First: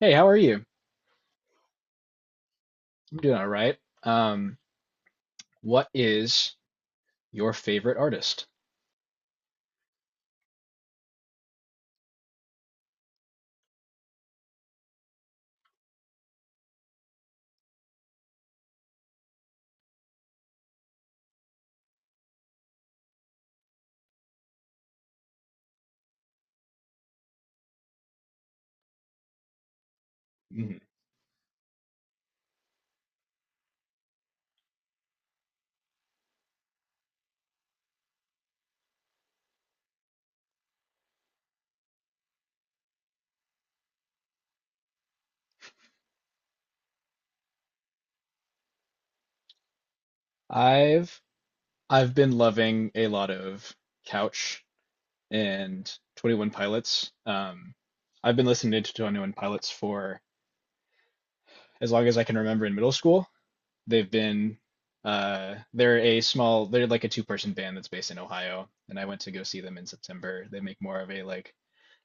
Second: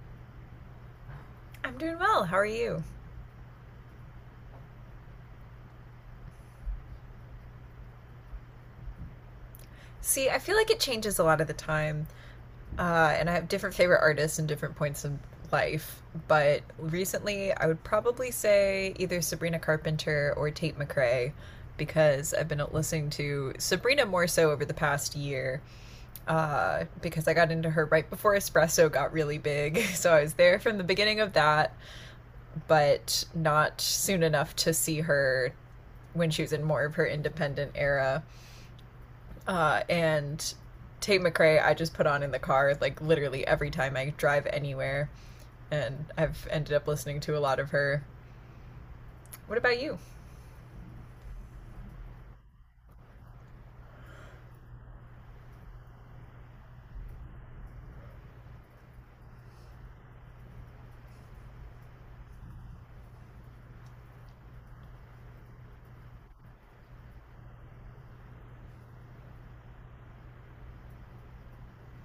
Hey, how are you? I'm doing well. How are you? I'm doing all right. Um, what is your favorite artist? See, I feel like it changes a lot of the time, and I have different favorite artists and different points in life. But recently, I would probably say either Sabrina Carpenter or Tate McRae, because I've been listening to Sabrina more so over the past year, because I got into her right before Espresso got really big. So I was there from Mhm. the beginning of that, but not soon enough to see her when she was in more of her independent era. And Tate McRae I just put on in the car like literally every time I drive anywhere, and I've ended up listening to a lot of her. What about you? I've I've been loving a lot of Couch and 21 Pilots. I've been listening to 21 Pilots for as long as I can remember in middle school. They've been they're like a two-person band that's based in Ohio, and I went to go see them in September. They make more of a like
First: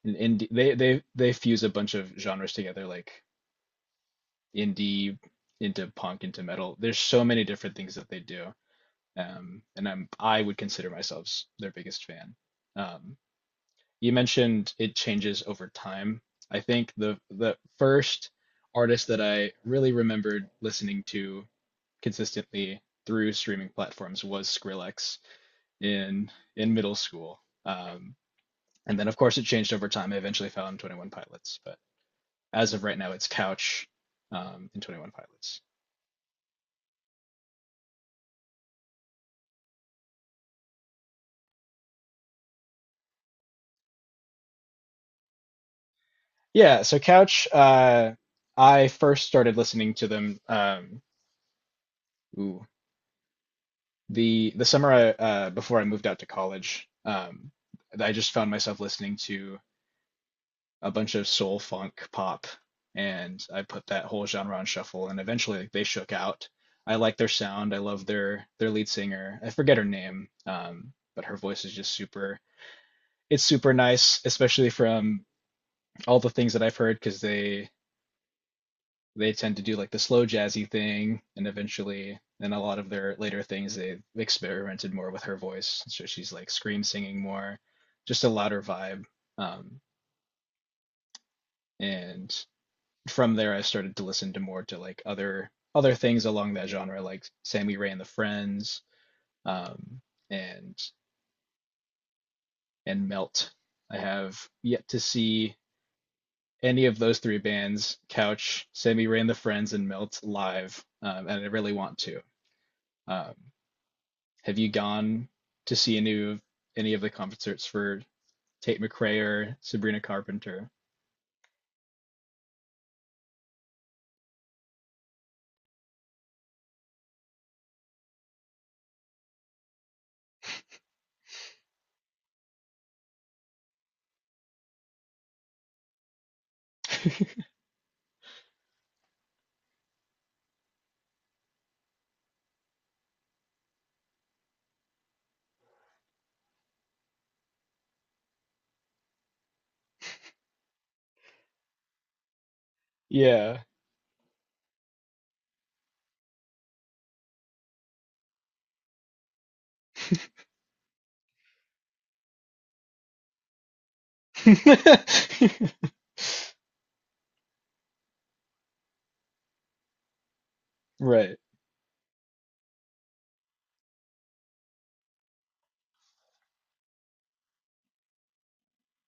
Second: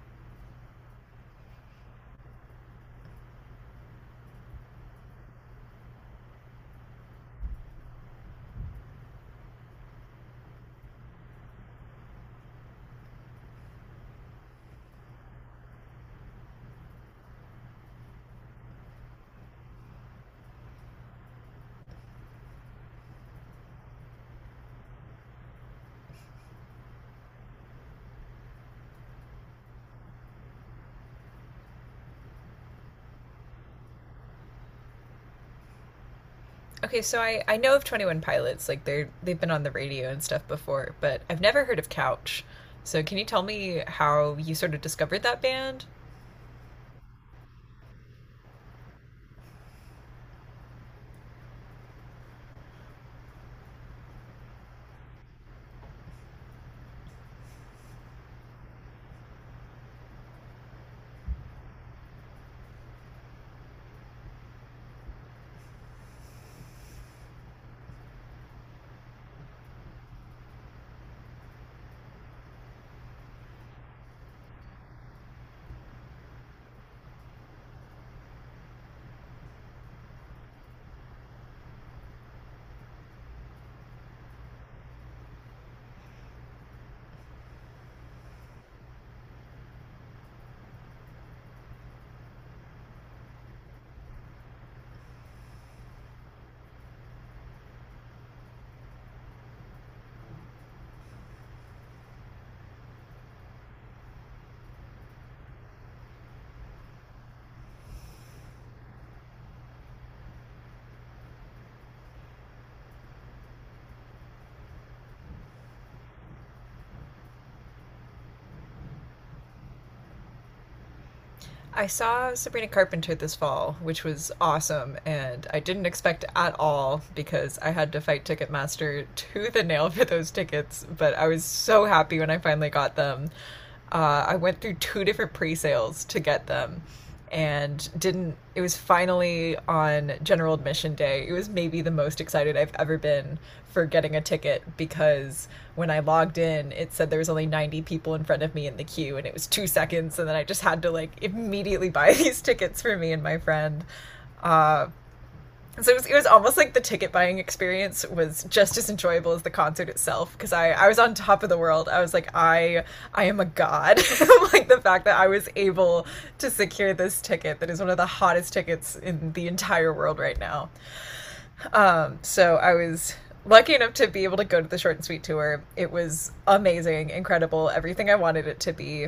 an indie they fuse a bunch of genres together, like indie into punk into metal. There's so many different things that they do, and I would consider myself their biggest fan. Um, you mentioned it changes over time. I think the first artist that I really remembered listening to consistently through streaming platforms was Skrillex in in middle school. And then of course it changed over time. I eventually found 21 Pilots, but as of right now it's Couch in 21 Pilots. Okay, so I know of Twenty One Pilots, like they've been on the radio and stuff before, but I've never heard of Couch. So can you tell me how you sort of discovered that band? Yeah, so Couch, I first started listening to them, ooh, the summer before I moved out to college. I just found myself listening to a bunch of soul funk pop, and I put that whole genre on shuffle. And eventually, like, they shook out. I like their sound. I love their lead singer. I forget her name, but her voice is just super. It's super nice, especially from all the things that I've heard, because they tend to do like the slow jazzy thing, and eventually in a lot of their later things they experimented more with her voice, so she's like scream singing more, just a louder vibe, um and from there I started to listen to more to like other things along that genre, like Sammy Ray and the Friends, um and and Melt. I have yet to see any of those three bands, Couch, Sammy Ray and the Friends, and Melt, live, and I really want to. um Have you gone to see any of the concerts for Tate McRae or Sabrina Carpenter? I saw Sabrina Carpenter this fall, which was awesome, and I didn't expect at all because I had to fight Ticketmaster to the nail for those tickets, but I was so happy when I finally got them. I went through two different pre sales to get them, and didn't, it was finally on general admission day. It was maybe the most excited I've ever been for getting a ticket, because when I logged in it said there was only 90 people in front of me in the queue, and it was 2 seconds, and then I just had to like immediately buy these tickets for me and my Yeah. friend. So it was almost like the ticket buying experience was just as enjoyable as the concert itself, because I was on top of the world. I was like, I am a god. Like the fact that I was able to secure this ticket that is one of the hottest tickets in the entire world right now. Right. So I was lucky enough to be able to go to the short and sweet tour. It was amazing, incredible, everything I wanted it to be.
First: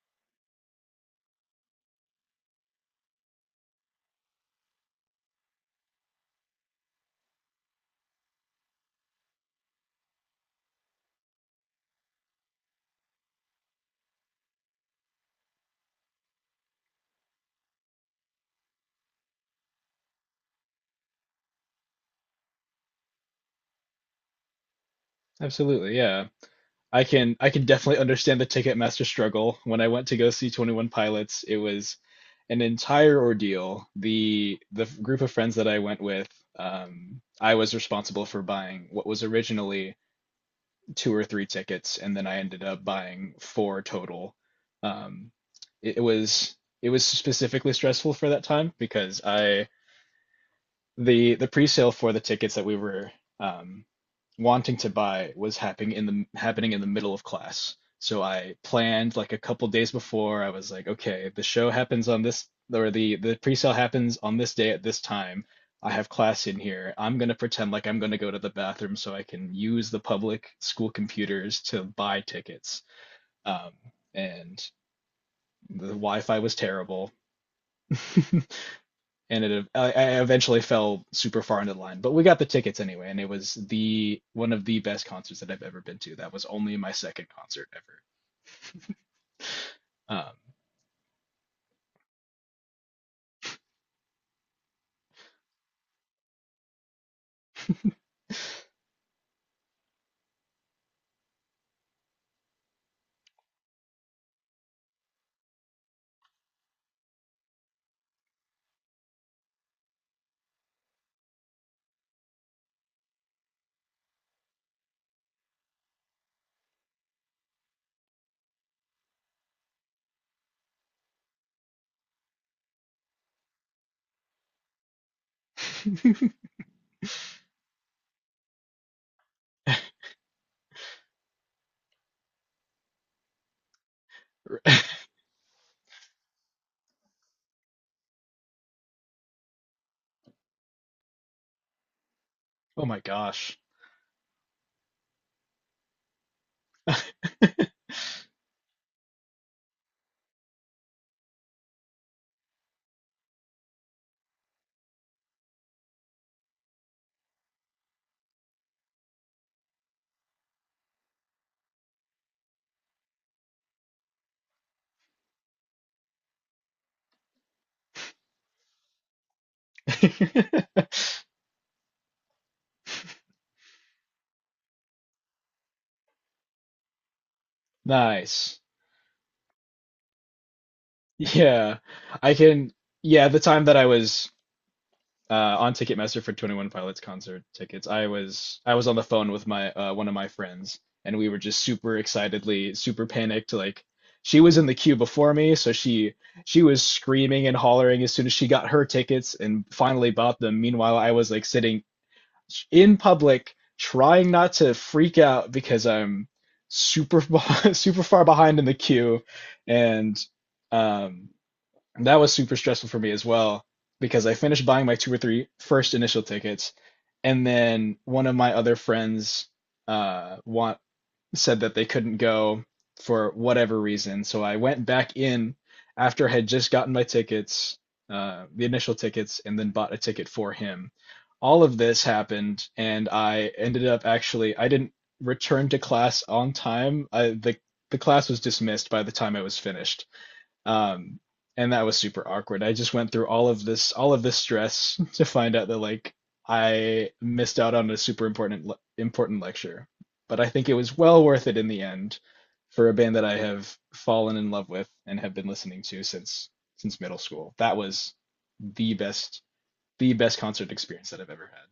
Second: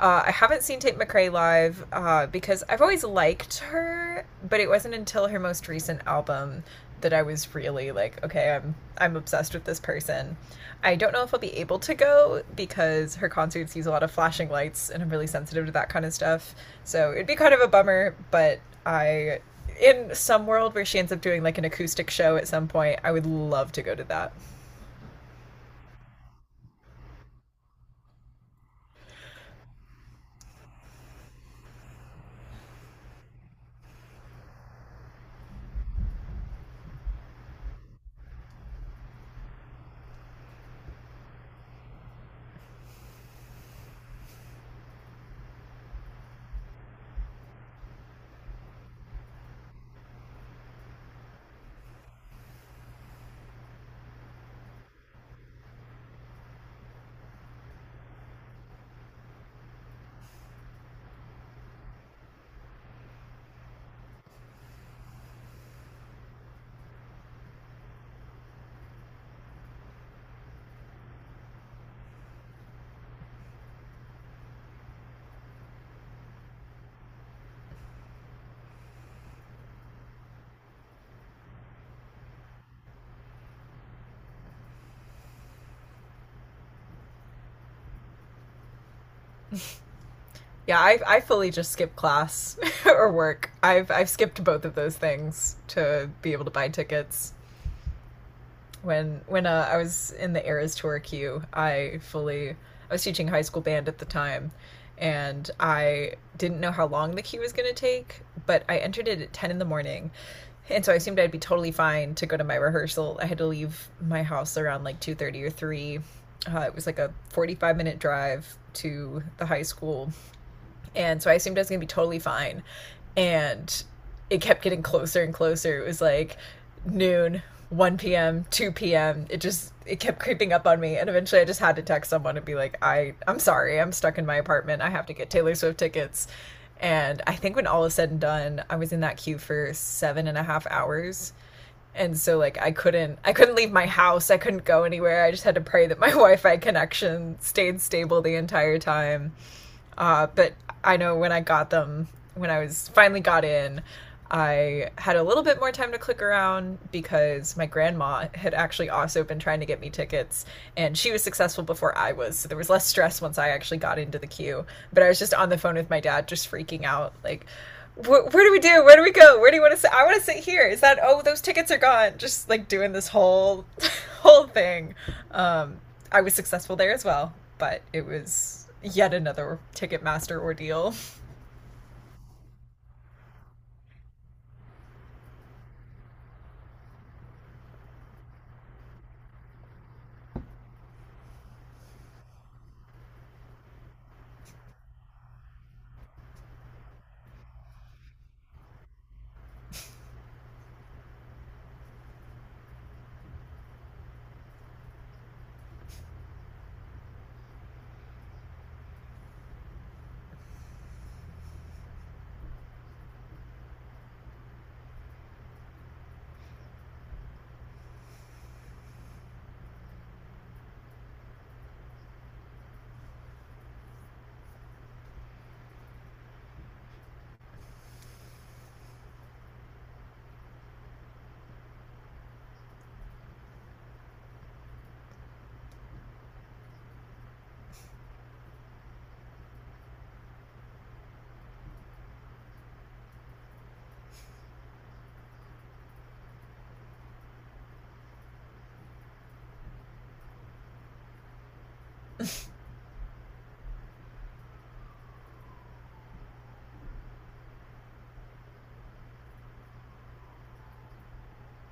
I haven't seen Tate McRae live because I've always liked her, but it wasn't until her most recent album that I was really like, okay, I'm obsessed with this person. I don't know if I'll be able to go because her concerts use a lot of flashing lights, and I'm really sensitive to that kind of stuff. So it'd be kind of a bummer, but I, in some world where she ends up doing like an acoustic show at some point, I would love to go to that. Absolutely, yeah. I can definitely understand the Ticketmaster struggle. When I went to go see 21 Pilots, it was an entire ordeal. The group of friends that I went with, I was responsible for buying what was originally two or three tickets, and then I ended up buying four total. Um, it, it was specifically stressful for that time, because I the pre-sale for the tickets that we were, um, wanting to buy was happening in the middle of class. So I planned like a couple days before. I was like, okay, the show happens on this, or the pre-sale happens on this day at this time. I have class in here. I'm gonna pretend like I'm gonna go to the bathroom so I can use the public school computers to buy tickets. Um, and the Wi-Fi was terrible. And I eventually fell super far into the line. But we got the tickets anyway, and it was the one of the best concerts that I've ever been to. That was only my second concert ever. Yeah, I fully just skip class or work. I've skipped both of those things to be able to buy tickets. When I was in the Eras tour queue, I fully I was teaching high school band at the time, and I didn't know how long the queue was going to take, but I entered it at 10 in the morning. And so I assumed I'd be totally fine to go to my rehearsal. I had to leave my house around like 2:30 or three. It was like a 45 minute drive to the high school, and so I assumed I was going to be totally fine. And it kept getting closer and closer. It was like noon, 1 p.m., 2 p.m. It just it kept creeping up on me, and eventually I just had to text someone and be like, "I I'm sorry. I'm stuck in my apartment. I have to get Taylor Swift tickets." And I think when all is said and done, I was in that queue for seven and a half hours. And so like I Oh my couldn't I couldn't gosh. leave my house. I couldn't go anywhere. I just had to pray that my Wi-Fi connection stayed stable the entire time. But I know when I got them, when I was finally got in, I had a little bit more time to click around because my grandma had actually also been trying to get me tickets, and she was successful before I was. So there was less stress once I actually got into the queue. But I was just on the phone with my dad, just freaking out like, where do we do? Where do we go? Where do you want to sit? I want to sit here. Is that, oh, those tickets are gone. Just like doing this whole, whole thing. I was successful there as well, but it Nice. was yet another Ticketmaster ordeal. Yeah. I can, yeah, the time that I was on Ticketmaster for 21 Pilots concert tickets, I was on the phone with my one of my friends, and we were just super excitedly, super panicked. Like, she was in the queue before me, so she was screaming and hollering as soon as she got her tickets and finally bought them. Meanwhile, I was like sitting in public, trying not to freak out because I'm super super far behind in the queue, and um that was super stressful for me as well, because I finished buying my two or three first initial tickets, and then one of my other friends want said that they couldn't go for whatever reason. So I went back in after I had just gotten my tickets, the initial tickets, and then bought a ticket for him. All of this happened, and I ended up actually I didn't return to class on time. I the class was dismissed by the time I was finished. Um, and that was super awkward. I just went through all of this stress to find out that like I missed out on a super important important lecture. But I think it was well worth it in the end, for a band that I have fallen in love with and have been listening to since middle school. That was the best the best concert experience that I've ever had.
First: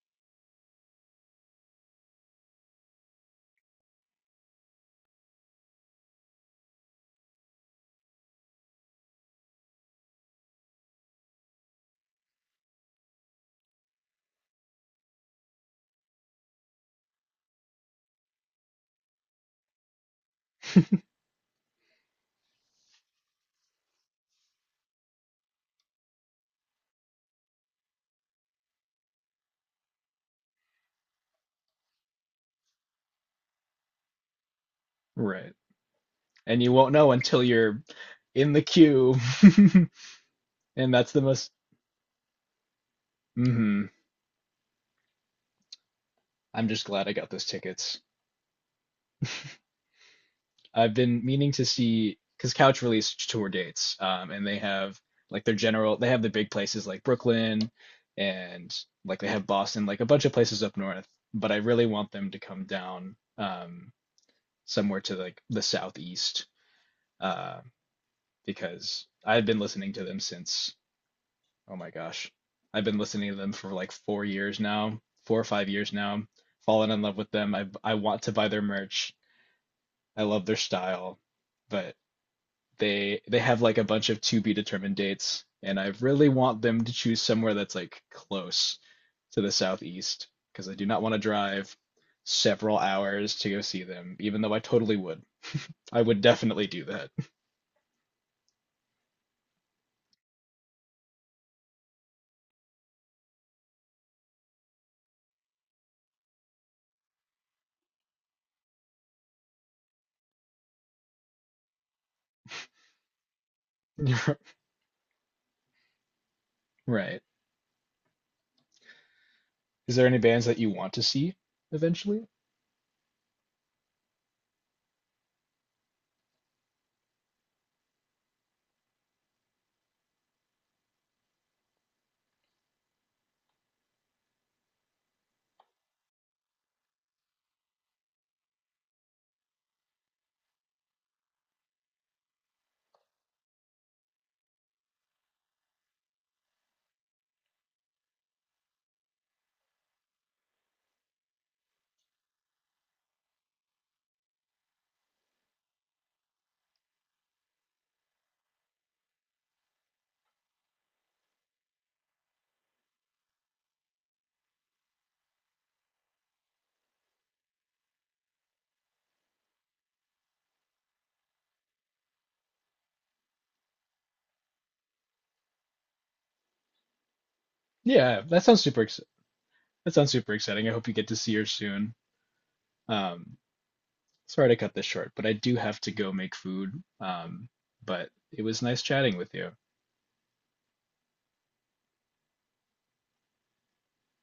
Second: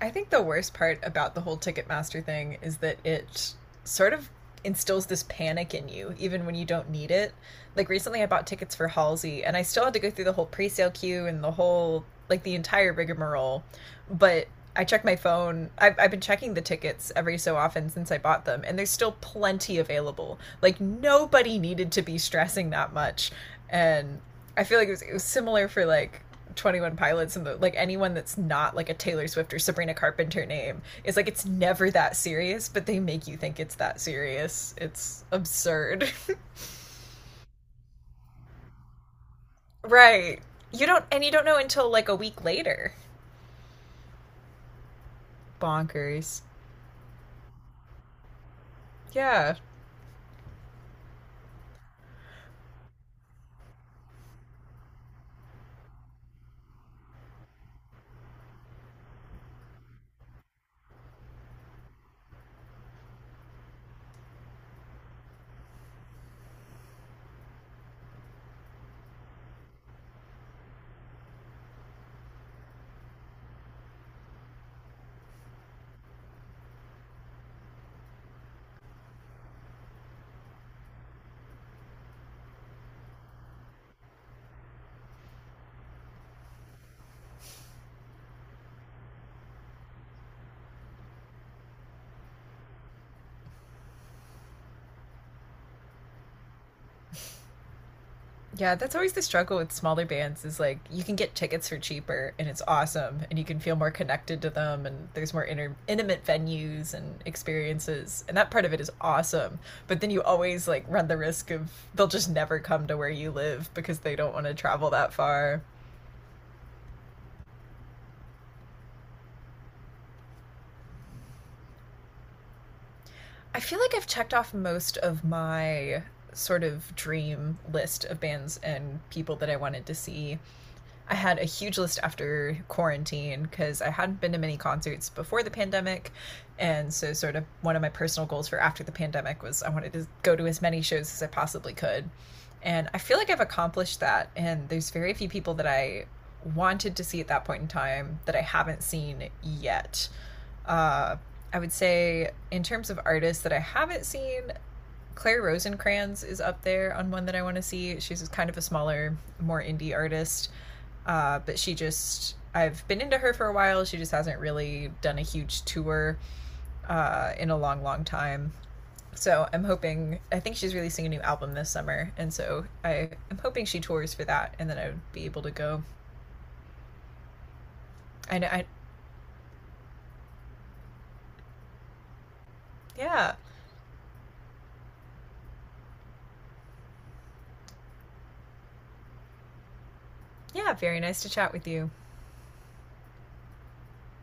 I think the worst part about the whole Ticketmaster thing is that it sort of instills this panic in you, even when you don't need it. Like recently, I bought tickets for Halsey, and I still had to go through the whole pre sale queue and the whole, like, the entire rigmarole. But I check my phone. I've been checking the tickets every so often since I bought them, and there's still plenty available. Like nobody needed to be stressing that much, and I feel like it was similar for like Twenty One Pilots and the, like anyone that's not like a Taylor Swift or Sabrina Carpenter name. It's like it's never that serious, but they make you think it's that serious. It's Right. absurd, And you won't know until you're in the queue. right? You And don't, that's the and you don't most know until like a week later. hmm Bonkers. I'm just glad I got those tickets. Yeah. I've been meaning to see, because Couch released tour dates, and they have like their general, they have the big places like Brooklyn and like they have Boston, like a bunch of places up north. But I really want them to come down somewhere to like the southeast, uh, because I've been listening to them since, oh my gosh, I've been listening to them for like 4 years now, 4 or 5 years now. Fallen in love with them. I want to buy their merch. I love their style, but they have like a bunch of to be determined dates, and I really want them to choose somewhere that's like close to the southeast, because I do not want to drive several hours to go see them, even though I totally would. I would definitely do that. Yeah, that's always the struggle with smaller bands is like you can get tickets for cheaper and it's awesome and you can feel more connected to them and there's more intimate venues and experiences, and that part of it is awesome. But then you always like run the risk of they'll just never come to where you live because they don't want to travel that far. Right. Is there any bands that you want to see eventually? I feel like I've checked off most of my sort of dream list of bands and people that I wanted to see. I had a huge list after quarantine because I hadn't been to many concerts before the pandemic. And so, sort of, one of my personal goals for after the pandemic was I wanted to go to as many shows as I possibly could. And I feel like I've accomplished that. And there's very few people that I wanted to see at that point in time that I haven't seen yet. Uh, I would say, in terms of artists that I haven't seen, Claire Rosencrantz is up there on one that I want to see. She's kind of a smaller, more indie artist, but she just I've been into her for a while. She just hasn't really done a huge tour in a long, long time. So I'm hoping. I think she's releasing a new album this summer, and so I am hoping she tours for that, and then I would be able to go. Yeah, I that know. sounds I super ex that sounds super exciting. I hope you get to see her soon. yeah, Um, Sorry to cut this short, but I do have to go make food. But it was nice chatting with you. yeah. Very nice to chat with you.